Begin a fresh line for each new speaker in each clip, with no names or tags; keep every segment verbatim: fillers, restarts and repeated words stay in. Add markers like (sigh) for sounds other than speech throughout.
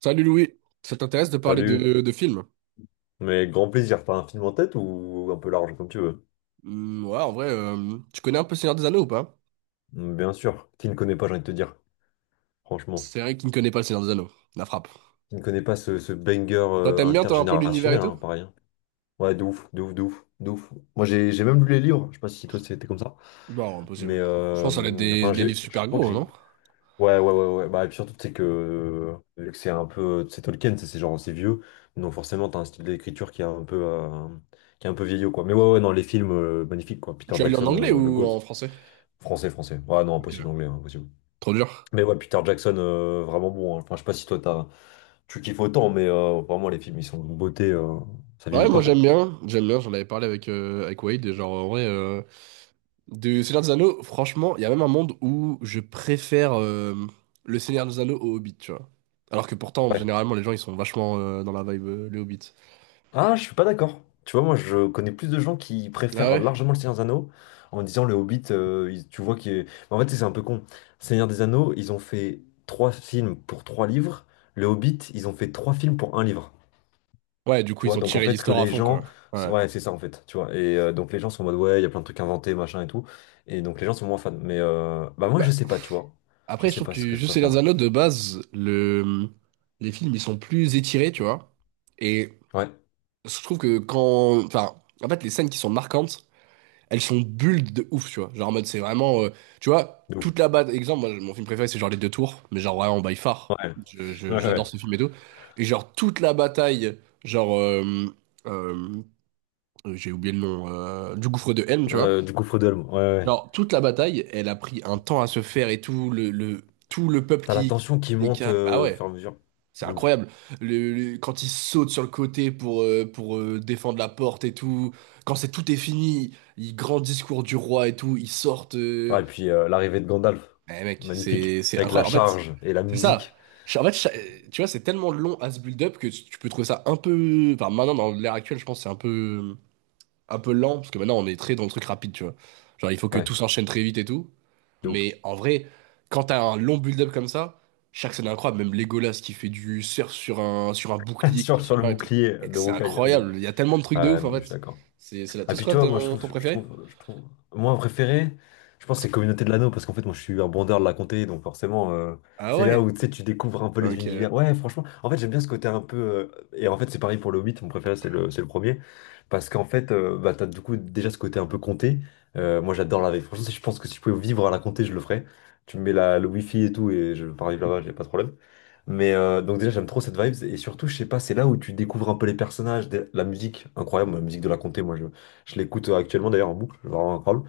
Salut Louis, ça t'intéresse de parler
Salut,
de, de films?
mais grand plaisir, t'as un film en tête ou un peu large comme tu veux?
Hmm, ouais, en vrai, euh, tu connais un peu Seigneur des Anneaux ou pas?
Bien sûr, qui ne connaît pas, j'ai envie de te dire, franchement.
C'est vrai qu'il ne connaît pas le Seigneur des Anneaux, la frappe.
Qui ne connaît pas ce, ce banger
Toi,
euh,
t'aimes bien, toi, un peu l'univers et
intergénérationnel,
tout?
hein, pareil, hein. Ouais, de ouf, de ouf, de ouf, de ouf. Moi j'ai j'ai même lu les livres, je sais pas si toi c'était comme ça,
Non,
mais
impossible. Je pense que ça va être
euh,
des,
enfin
des livres
j'ai, je
super
crois que
gros,
j'ai.
non?
Ouais, ouais, ouais, ouais. Bah, et puis surtout, c'est que, vu que c'est un peu. C'est Tolkien, c'est c'est genre, c'est vieux, donc forcément t'as un style d'écriture qui est un peu, euh, qui est un peu vieillot, quoi. Mais ouais, ouais, non, les films euh, magnifiques, quoi. Peter
Tu as lu en
Jackson,
anglais
euh, le
ou
GOAT.
en français?
Français, français. Ouais non, impossible
Ok.
anglais, hein, impossible.
Trop dur.
Mais ouais, Peter Jackson, euh, vraiment bon, hein. Enfin, je sais pas si toi t'as, tu kiffes autant, mais euh, vraiment, les films, ils sont de beauté, euh, ça
Ouais,
vieillit pas,
moi j'aime
quoi.
bien, j'aime bien, j'en avais parlé avec, euh, avec Wade, et genre en vrai, euh, du Seigneur des Anneaux, franchement, il y a même un monde où je préfère euh, le Seigneur des Anneaux au Hobbit, tu vois. Alors que pourtant,
Ouais.
généralement, les gens ils sont vachement euh, dans la vibe, euh, le Hobbit.
Ah, je suis pas d'accord. Tu vois, moi, je connais plus de gens qui
Ah
préfèrent
ouais?
largement Le Seigneur des Anneaux en disant Le Hobbit, euh, il- tu vois, qui est. En fait, c'est un peu con. Seigneur des Anneaux, ils ont fait trois films pour trois livres. Le Hobbit, ils ont fait trois films pour un livre.
Ouais, du coup,
Tu
ils
vois,
ont
donc en
tiré
fait, que
l'histoire à
les
fond,
gens.
quoi. Ouais.
Ouais, c'est ça en fait, tu vois. Et euh, donc les gens sont en mode, ouais, il y a plein de trucs inventés, machin et tout. Et donc les gens sont moins fans. Mais euh, bah moi, je
Bah,
sais pas, tu vois. Je
après, je
sais
trouve
pas ce
que
que je
juste les
préfère.
Anneaux, de base, le... les films, ils sont plus étirés, tu vois. Et
Ouais,
je trouve que quand... enfin, en fait, les scènes qui sont marquantes, elles sont bulles de ouf, tu vois. Genre, en mode, c'est vraiment, euh, tu vois,
de ouf.
toute la bataille. Exemple, moi, mon film préféré, c'est genre Les Deux Tours, mais genre vraiment by far.
Ouais,
Je- je-
ouais,
J'adore
ouais.
ce film et tout. Et genre, toute la bataille, genre, euh, euh, j'ai oublié le nom, euh, du gouffre de Helm, tu vois.
Euh, du gouffre d'Elm, ouais, ouais, ouais.
Genre, toute la bataille, elle a pris un temps à se faire et tout le, le- tout le peuple
T'as la
qui, qui
tension qui monte
décale. Bah
euh, au fur
ouais,
et à mesure.
c'est
De ouf.
incroyable. Le, le- quand il saute sur le côté pour, euh, pour euh, défendre la porte et tout, quand c'est tout est fini, il grand discours du roi et tout, ils sortent.
Ouais,
euh,
et puis euh, l'arrivée de Gandalf,
Eh mec,
magnifique.
c'est c'est
Avec la
incroyable. En fait,
charge et la
c'est ça.
musique.
Ch- En fait, cha- tu vois, c'est tellement long à ce build-up que tu tu peux trouver ça un peu. Enfin, maintenant, dans l'ère actuelle, je pense que c'est un peu un peu lent, parce que maintenant on est très dans le truc rapide, tu vois. Genre il faut que
Ouais,
tout s'enchaîne très vite et tout.
de ouf.
Mais en vrai, quand t'as un long build-up comme ça, chaque scène est incroyable, même Legolas qui fait du surf sur un, sur un
(laughs)
bouclier qui
Sur,
tire sur
sur
la
le
mer et tout.
bouclier
Et
de
c'est
Rocaille, ouais, de ouf.
incroyable, il y a tellement de trucs de
Ah
ouf en
non, mais je suis
fait.
d'accord.
C'est c'est là.
Ah
Toi, c'est
puis
quoi
tu vois, moi je
ton,
trouve,
ton
je
préféré?
trouve, je trouve, moi préféré, je pense que c'est Communauté de l'Anneau parce qu'en fait moi je suis un bandeur de la Comté, donc forcément euh,
Ah
c'est là où
ouais?
tu sais tu découvres un peu les
Ok.
univers. Ouais, franchement, en fait j'aime bien ce côté un peu, euh, et en fait c'est pareil pour le Hobbit, mon préféré c'est le, c'est le premier parce qu'en fait euh, bah t'as du coup déjà ce côté un peu Comté. Euh, moi j'adore la vie. Franchement, si je pense que si je pouvais vivre à la Comté, je le ferais. Tu me mets la, le wifi et tout et je pars vivre là-bas, j'ai pas de problème. Mais euh, donc déjà j'aime trop cette vibe, et surtout je sais pas, c'est là où tu découvres un peu les personnages, la la musique musique incroyable, la musique de la comté. Moi je l'écoute euh, actuellement d'ailleurs en boucle, vraiment incroyable.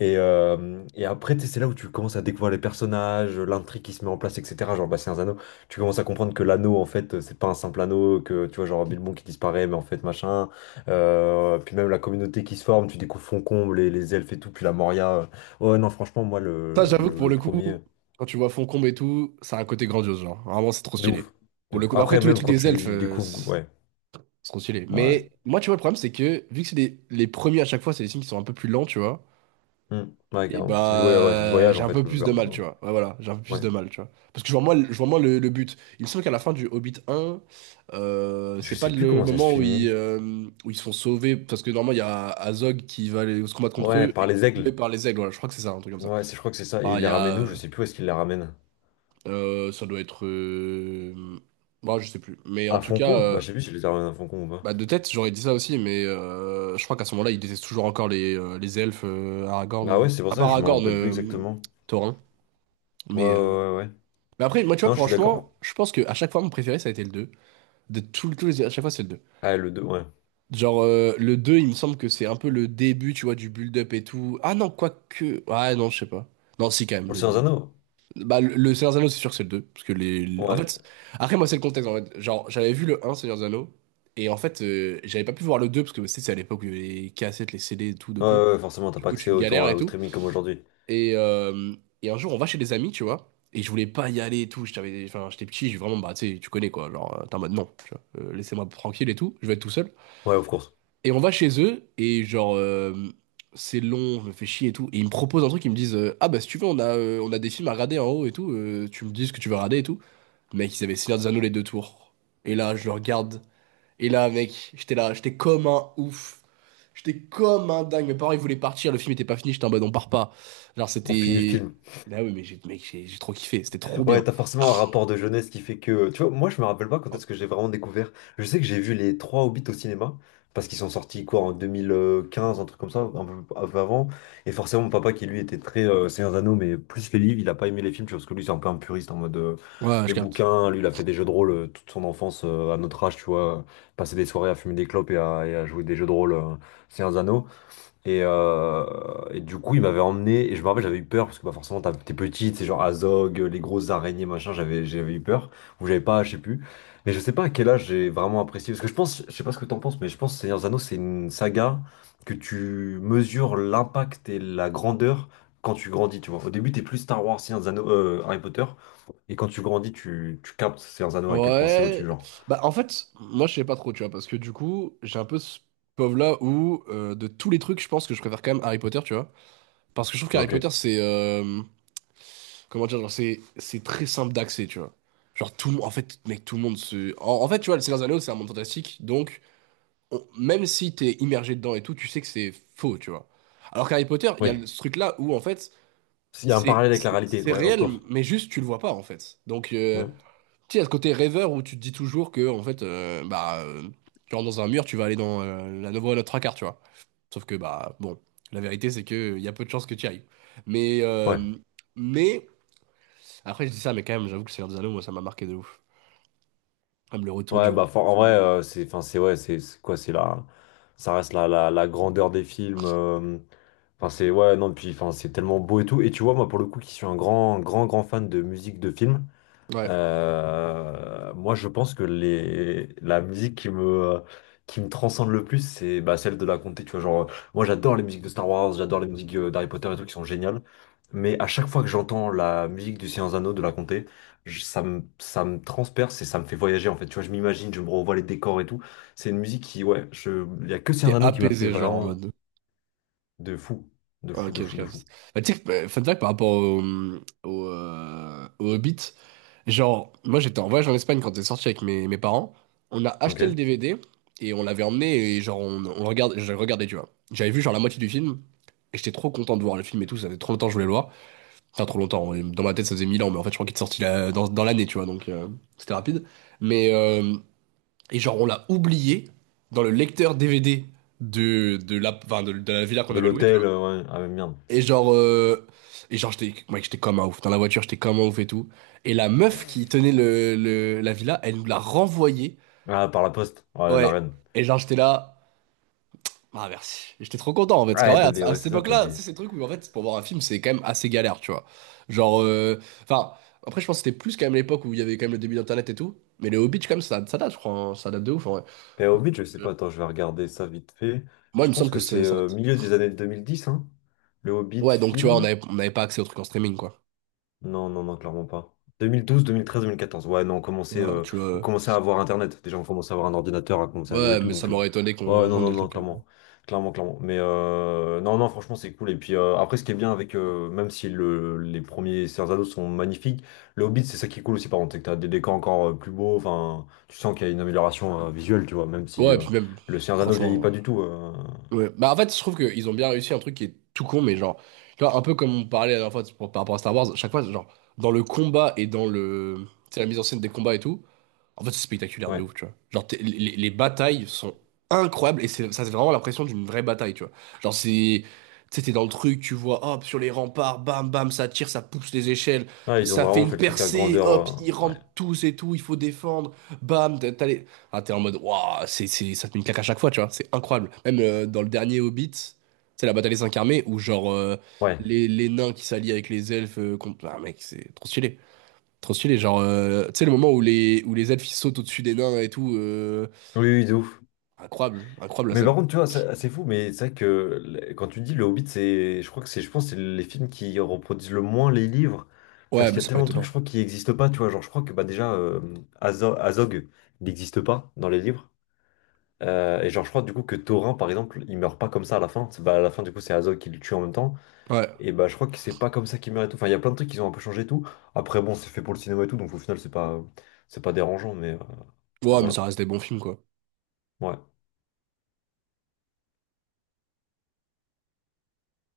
Et, euh, et après, tu c'est là où tu commences à découvrir les personnages, l'intrigue qui se met en place, et cetera. Genre, bah, c'est un anneau. Tu commences à comprendre que l'anneau, en fait, c'est pas un simple anneau, que tu vois, genre Bilbon qui disparaît, mais en fait, machin. Euh, puis même la communauté qui se forme, tu découvres Foncombe, les, les elfes et tout, puis la Moria. Ouais, non, franchement, moi,
Ça,
le,
j'avoue que
le,
pour
le
le coup,
premier,
quand tu vois Foncombe et tout, ça a un côté grandiose, genre. Vraiment, c'est trop
de
stylé.
ouf, de
Pour le
ouf.
coup, bah, après,
Après,
tous les
même
trucs
quand
des elfes,
tu
euh,
découvres, ouais,
se consulé.
ouais.
Mais moi, tu vois, le problème, c'est que vu que c'est des- les premiers à chaque fois, c'est des signes qui sont un peu plus lents, tu vois.
Hmm, ouais,
Et
carrément. C'est du, ouais, ouais, c'est du
bah,
voyage,
j'ai
en
un
fait,
peu
le Blue
plus de mal, tu
Bird.
vois. Ouais, voilà, j'ai un peu plus
Ouais.
de mal, tu vois. Parce que je vois moins, je vois moins le, le but. Il me semble qu'à la fin du Hobbit un, euh,
Je
c'est pas
sais plus
le
comment ça se
moment où ils,
finit.
euh, où ils se font sauver. Parce que normalement, il y a Azog qui va aller se combattre contre
Ouais,
eux et
par
qui
les
est sauvé
aigles.
par les aigles. Voilà, je crois que c'est ça, un truc comme ça.
Ouais, c'est- je crois que c'est ça. Et
Ah,
il
il
les
y
ramène où? Je
a.
sais plus où est-ce qu'il les ramène.
Euh, ça doit être. euh, Bah, je sais plus. Mais en
À
tout cas.
Foncombe? Bah,
euh,
je sais plus s'il les ramène à Foncombe ou pas.
Bah, de tête, j'aurais dit ça aussi, mais euh, je crois qu'à ce moment-là, il déteste toujours encore les, euh, les elfes, euh,
Ah ouais,
Aragorn.
c'est pour
À
ça
part
que je me
Aragorn,
rappelle plus
euh,
exactement.
Thorin.
Ouais, ouais,
Mais, euh,
ouais, ouais.
mais après, moi, tu vois,
Non, je suis d'accord, hein.
franchement, je pense que à chaque fois, mon préféré, ça a été le deux. De tout, tous les... à chaque fois, c'est le deux.
Ah, le deux ouais.
Genre, euh, le deux il me semble que c'est un peu le début, tu vois, du build-up et tout. Ah non, quoique. Ah non, je sais pas. Non, si, quand même.
Pour le Seigneur des Anneaux?
Le... Bah, le le Seigneur des Anneaux, c'est sûr que c'est le deux. Parce que les... les- en
Ouais.
fait, après, moi, c'est le contexte, en fait. Genre, j'avais vu le un Seigneur des Anneaux, et en fait, euh, j'avais pas pu voir le deux parce que tu sais, c'est à l'époque où il y avait les cassettes, les C D, et tout de
Ouais,
con.
ouais, ouais, forcément, t'as
Du
pas
coup,
accès
tu
autant
galères
à-
et
au
tout.
streaming comme aujourd'hui.
Et, euh, et un jour, on va chez des amis, tu vois, et je voulais pas y aller et tout. Je t'avais- Enfin, j'étais petit, j'ai vraiment, bah, tu sais, tu connais, quoi. Genre, euh, t'es en mode, non, tu vois, euh, laissez-moi tranquille et tout, je vais être tout seul.
Ouais, of course.
Et on va chez eux, et genre, euh, c'est long, je me fais chier et tout. Et ils me proposent un truc, ils me disent, euh, ah bah si tu veux, on a, euh, on a des films à regarder en haut et tout, euh, tu me dis ce que tu veux regarder et tout. Mec, ils avaient Seigneur des Anneaux les deux tours. Et là, je le regarde. Et là, mec, j'étais là, j'étais comme un ouf. J'étais comme un dingue. Mes parents, ils voulaient partir, le film était pas fini, j'étais en mode, on part pas. Genre,
On finit le
c'était.
film.
Bah oui, mais j'ai, mec, j'ai j'ai trop kiffé, c'était trop
Ouais,
bien.
t'as forcément un rapport de jeunesse qui fait que, tu vois, moi, je me rappelle pas quand est-ce que j'ai vraiment découvert. Je sais que j'ai vu les trois Hobbits au cinéma, parce qu'ils sont sortis, quoi, en deux mille quinze, un truc comme ça, un peu, un peu avant. Et forcément, mon papa, qui lui était très euh, Seigneur des Anneaux, mais plus les livres, il a pas aimé les films, tu vois, parce que lui, c'est un peu un puriste, en mode, euh,
Ouais, je
les
capte.
bouquins, lui, il a fait des jeux de rôle euh, toute son enfance, euh, à notre âge, tu vois. Passer des soirées à fumer des clopes et à, et à jouer des jeux de rôle, euh, Seigneur des Anneaux. Et, euh, et du coup, il m'avait emmené, et je me rappelle, j'avais eu peur, parce que bah, forcément, t'as- t'es petite, c'est genre Azog, euh, les grosses araignées, machin, j'avais j'avais eu peur, ou j'avais pas, je sais plus. Mais je sais pas à quel âge j'ai vraiment apprécié, parce que je pense, je sais pas ce que t'en penses, mais je pense que Seigneur des Anneaux, c'est une saga que tu mesures l'impact et la grandeur quand tu grandis, tu vois. Au début, t'es plus Star Wars, Seigneur des Anneaux, euh, Harry Potter, et quand tu grandis, tu, tu captes Seigneur des Anneaux à quel point c'est
Ouais,
au-dessus, genre.
bah en fait, moi je sais pas trop, tu vois, parce que du coup, j'ai un peu ce pauvre-là où, euh, de tous les trucs, je pense que je préfère quand même Harry Potter, tu vois. Parce que je trouve qu'Harry
Ok,
Potter, c'est, euh, comment dire, genre, c'est, c'est très simple d'accès, tu vois. Genre, tout le monde, en fait, mec, tout le monde se... En, en fait, tu vois, le Seigneur des Anneaux, c'est un monde fantastique, donc, on- même si t'es immergé dedans et tout, tu sais que c'est faux, tu vois. Alors qu'Harry Potter, il y a le-
oui.
ce truc-là où, en fait,
Il y a un
c'est
parallèle avec la
c'est-
réalité,
c'est
ouais, of
réel,
course.
mais juste, tu le vois pas, en fait. Donc, euh,
Hmm.
tu sais, il y a ce côté rêveur où tu te dis toujours que, en fait, euh, bah, euh, tu rentres dans un mur, tu vas aller dans euh, la voie à notre trois quarts, tu vois. Sauf que, bah, bon, la vérité, c'est que euh, il y a peu de chances que tu y ailles. Mais,
Ouais.
euh, mais, après, je dis ça, mais quand même, j'avoue que Seigneur des Anneaux, moi, ça m'a marqué de ouf. Comme le retour du
Ouais,
roi,
bah
et
for- en vrai,
tout.
euh, c'est enfin c'est ouais, c'est c'est quoi, c'est la ça reste la, la, la grandeur des films, euh, enfin c'est ouais, non, puis enfin c'est tellement beau et tout, et tu vois moi pour le coup qui suis un grand grand grand fan de musique de film,
Ouais.
euh, moi, je pense que les, la musique qui me, qui me, transcende le plus, c'est bah, celle de la comté. Tu vois, genre, euh, moi, j'adore les musiques de Star Wars, j'adore les musiques euh, d'Harry Potter et tout qui sont géniales. Mais à chaque fois que j'entends la musique du Seigneur des Anneaux de la comté, je- ça me, ça me transperce et ça me fait voyager en fait. Tu vois, je m'imagine, je me revois les décors et tout. C'est une musique qui, ouais, je, il y a que Seigneur
T'es
des Anneaux qui m'a fait
apaisé, genre, en
vraiment
mode,
de fou, de
ah,
fou, de
Ok, je
fou, de
capte.
fou.
Bah, tu sais, que, bah, fun fact par rapport au, au, euh, au Hobbit, genre, moi j'étais en voyage en Espagne quand c'est sorti avec mes, mes parents. On a acheté le
Ok?
D V D et on l'avait emmené et genre, on, on le regarde, je le regardais, tu vois. J'avais vu genre la moitié du film et j'étais trop content de voir le film et tout. Ça faisait trop longtemps que je voulais le voir. Enfin, trop longtemps. Ouais. Dans ma tête, ça faisait mille ans, mais en fait, je crois qu'il est sorti la- dans, dans l'année, tu vois, donc euh, c'était rapide. Mais, euh, et genre, on l'a oublié dans le lecteur D V D de, de la, enfin, de de la villa qu'on
De
avait louée.
l'hôtel, euh, ouais, ah, merde.
Et genre, euh, et genre j'étais mec, j'étais comme un ouf. Dans la voiture, j'étais comme un ouf et tout. Et la meuf qui tenait le, le- la villa, elle nous l'a renvoyée.
Ah, par la poste, ouais, la
Ouais.
reine.
Et genre, j'étais là. Ah, merci. Et j'étais trop content en fait. Parce qu'en
Ah,
vrai,
t'as
à,
des,
à
ouais,
cette
c'est ça, t'as
époque-là, c'est
des.
ces trucs où en fait, pour voir un film, c'est quand même assez galère, tu vois. Genre, euh, enfin, après, je pense que c'était plus quand même l'époque où il y avait quand même le début d'Internet et tout. Mais les Hobbits, quand même, ça, ça date, je crois. Hein. Ça date de ouf en vrai.
Les Hobbit je sais
Euh,
pas, attends, je vais regarder ça vite fait.
Moi, il
Je
me semble
pense que
que ça
c'est
ça
euh,
date.
milieu des années deux mille dix, hein. Le Hobbit
Ouais, donc tu vois, on
film.
avait, on n'avait pas accès aux trucs en streaming, quoi.
Non, non, non, clairement pas. Deux deux mille mille douze, deux mille treize, deux mille quatorze. Ouais, non, on
Tu
commençait,
vois,
euh,
tu
on
vois.
commençait à avoir Internet. Déjà, on commençait à avoir un ordinateur, à commencer à louer et
Ouais,
tout.
mais ça
Donc, euh,
m'aurait étonné
ouais,
qu'on
non,
qu'on ait
non,
le
non,
truc.
clairement. Clairement, clairement. Mais euh, non, non, franchement, c'est cool. Et puis euh, après, ce qui est bien avec, euh, même si le, les premiers Cerzano sont magnifiques, le Hobbit, c'est ça qui est cool aussi, par contre. C'est que t'as des décors encore euh, plus beaux. Enfin, tu sens qu'il y a une amélioration euh, visuelle, tu vois, même si
Ouais,
euh,
puis même,
le Cerzano vieillit
franchement.
pas du tout, euh,
Ouais. Bah, en fait, je trouve qu'ils ont bien réussi un truc qui est tout con, mais genre, tu vois, un peu comme on parlait la dernière fois pour- par rapport à Star Wars, chaque fois, genre, dans le combat et dans le, tu sais, la mise en scène des combats et tout, en fait, c'est spectaculaire de
ouais.
ouf, tu vois. Genre, t'es- les, les batailles sont incroyables et c'est, ça, c'est vraiment l'impression d'une vraie bataille, tu vois. Genre, c'est. Tu sais, t'es dans le truc, tu vois, hop, sur les remparts, bam, bam, ça tire, ça pousse les échelles,
Ouais, ils ont
ça fait
vraiment
une
fait le truc à
percée,
grandeur,
hop, ils
euh, ouais.
rentrent tous et tout, il faut défendre, bam, t'as t'as les. Ah, t'es en mode, waouh, c'est, c'est, ça te met une claque à chaque fois, tu vois, c'est incroyable. Même euh, dans le dernier Hobbit, c'est la bataille des cinq armées où, genre, euh,
Ouais.
les, les nains qui s'allient avec les elfes, euh, contre. Ah, mec, c'est trop stylé. Trop stylé, genre, euh, tu sais, le moment où les, où les elfes ils sautent au-dessus des nains et tout, euh,
Oui, oui, de ouf.
incroyable, incroyable la
Mais par
scène.
contre, tu vois, ça- c'est fou, mais c'est vrai que le- quand tu dis Le Hobbit, c'est, je crois que c'est, je pense, que c'est les films qui reproduisent le moins les livres,
Ouais,
parce
mais
qu'il y a
c'est pas
tellement de trucs,
étonnant.
je crois, qui n'existent pas, tu vois. Genre, je crois que bah déjà, euh, Azo- Azog, il n'existe pas dans les livres. Euh, et genre, je crois du coup que Thorin, par exemple, il meurt pas comme ça à la fin. C'est- Bah, à la fin, du coup, c'est Azog qui le tue en même temps.
Ouais,
Et bah, je crois que c'est pas comme ça qu'il meurt et tout. Enfin, il y a plein de trucs qui ont un peu changé et tout. Après, bon, c'est fait pour le cinéma et tout, donc au final, c'est pas, c'est pas, dérangeant, mais, euh, mais
ouais, mais
voilà.
ça reste des bons films, quoi.
Ouais.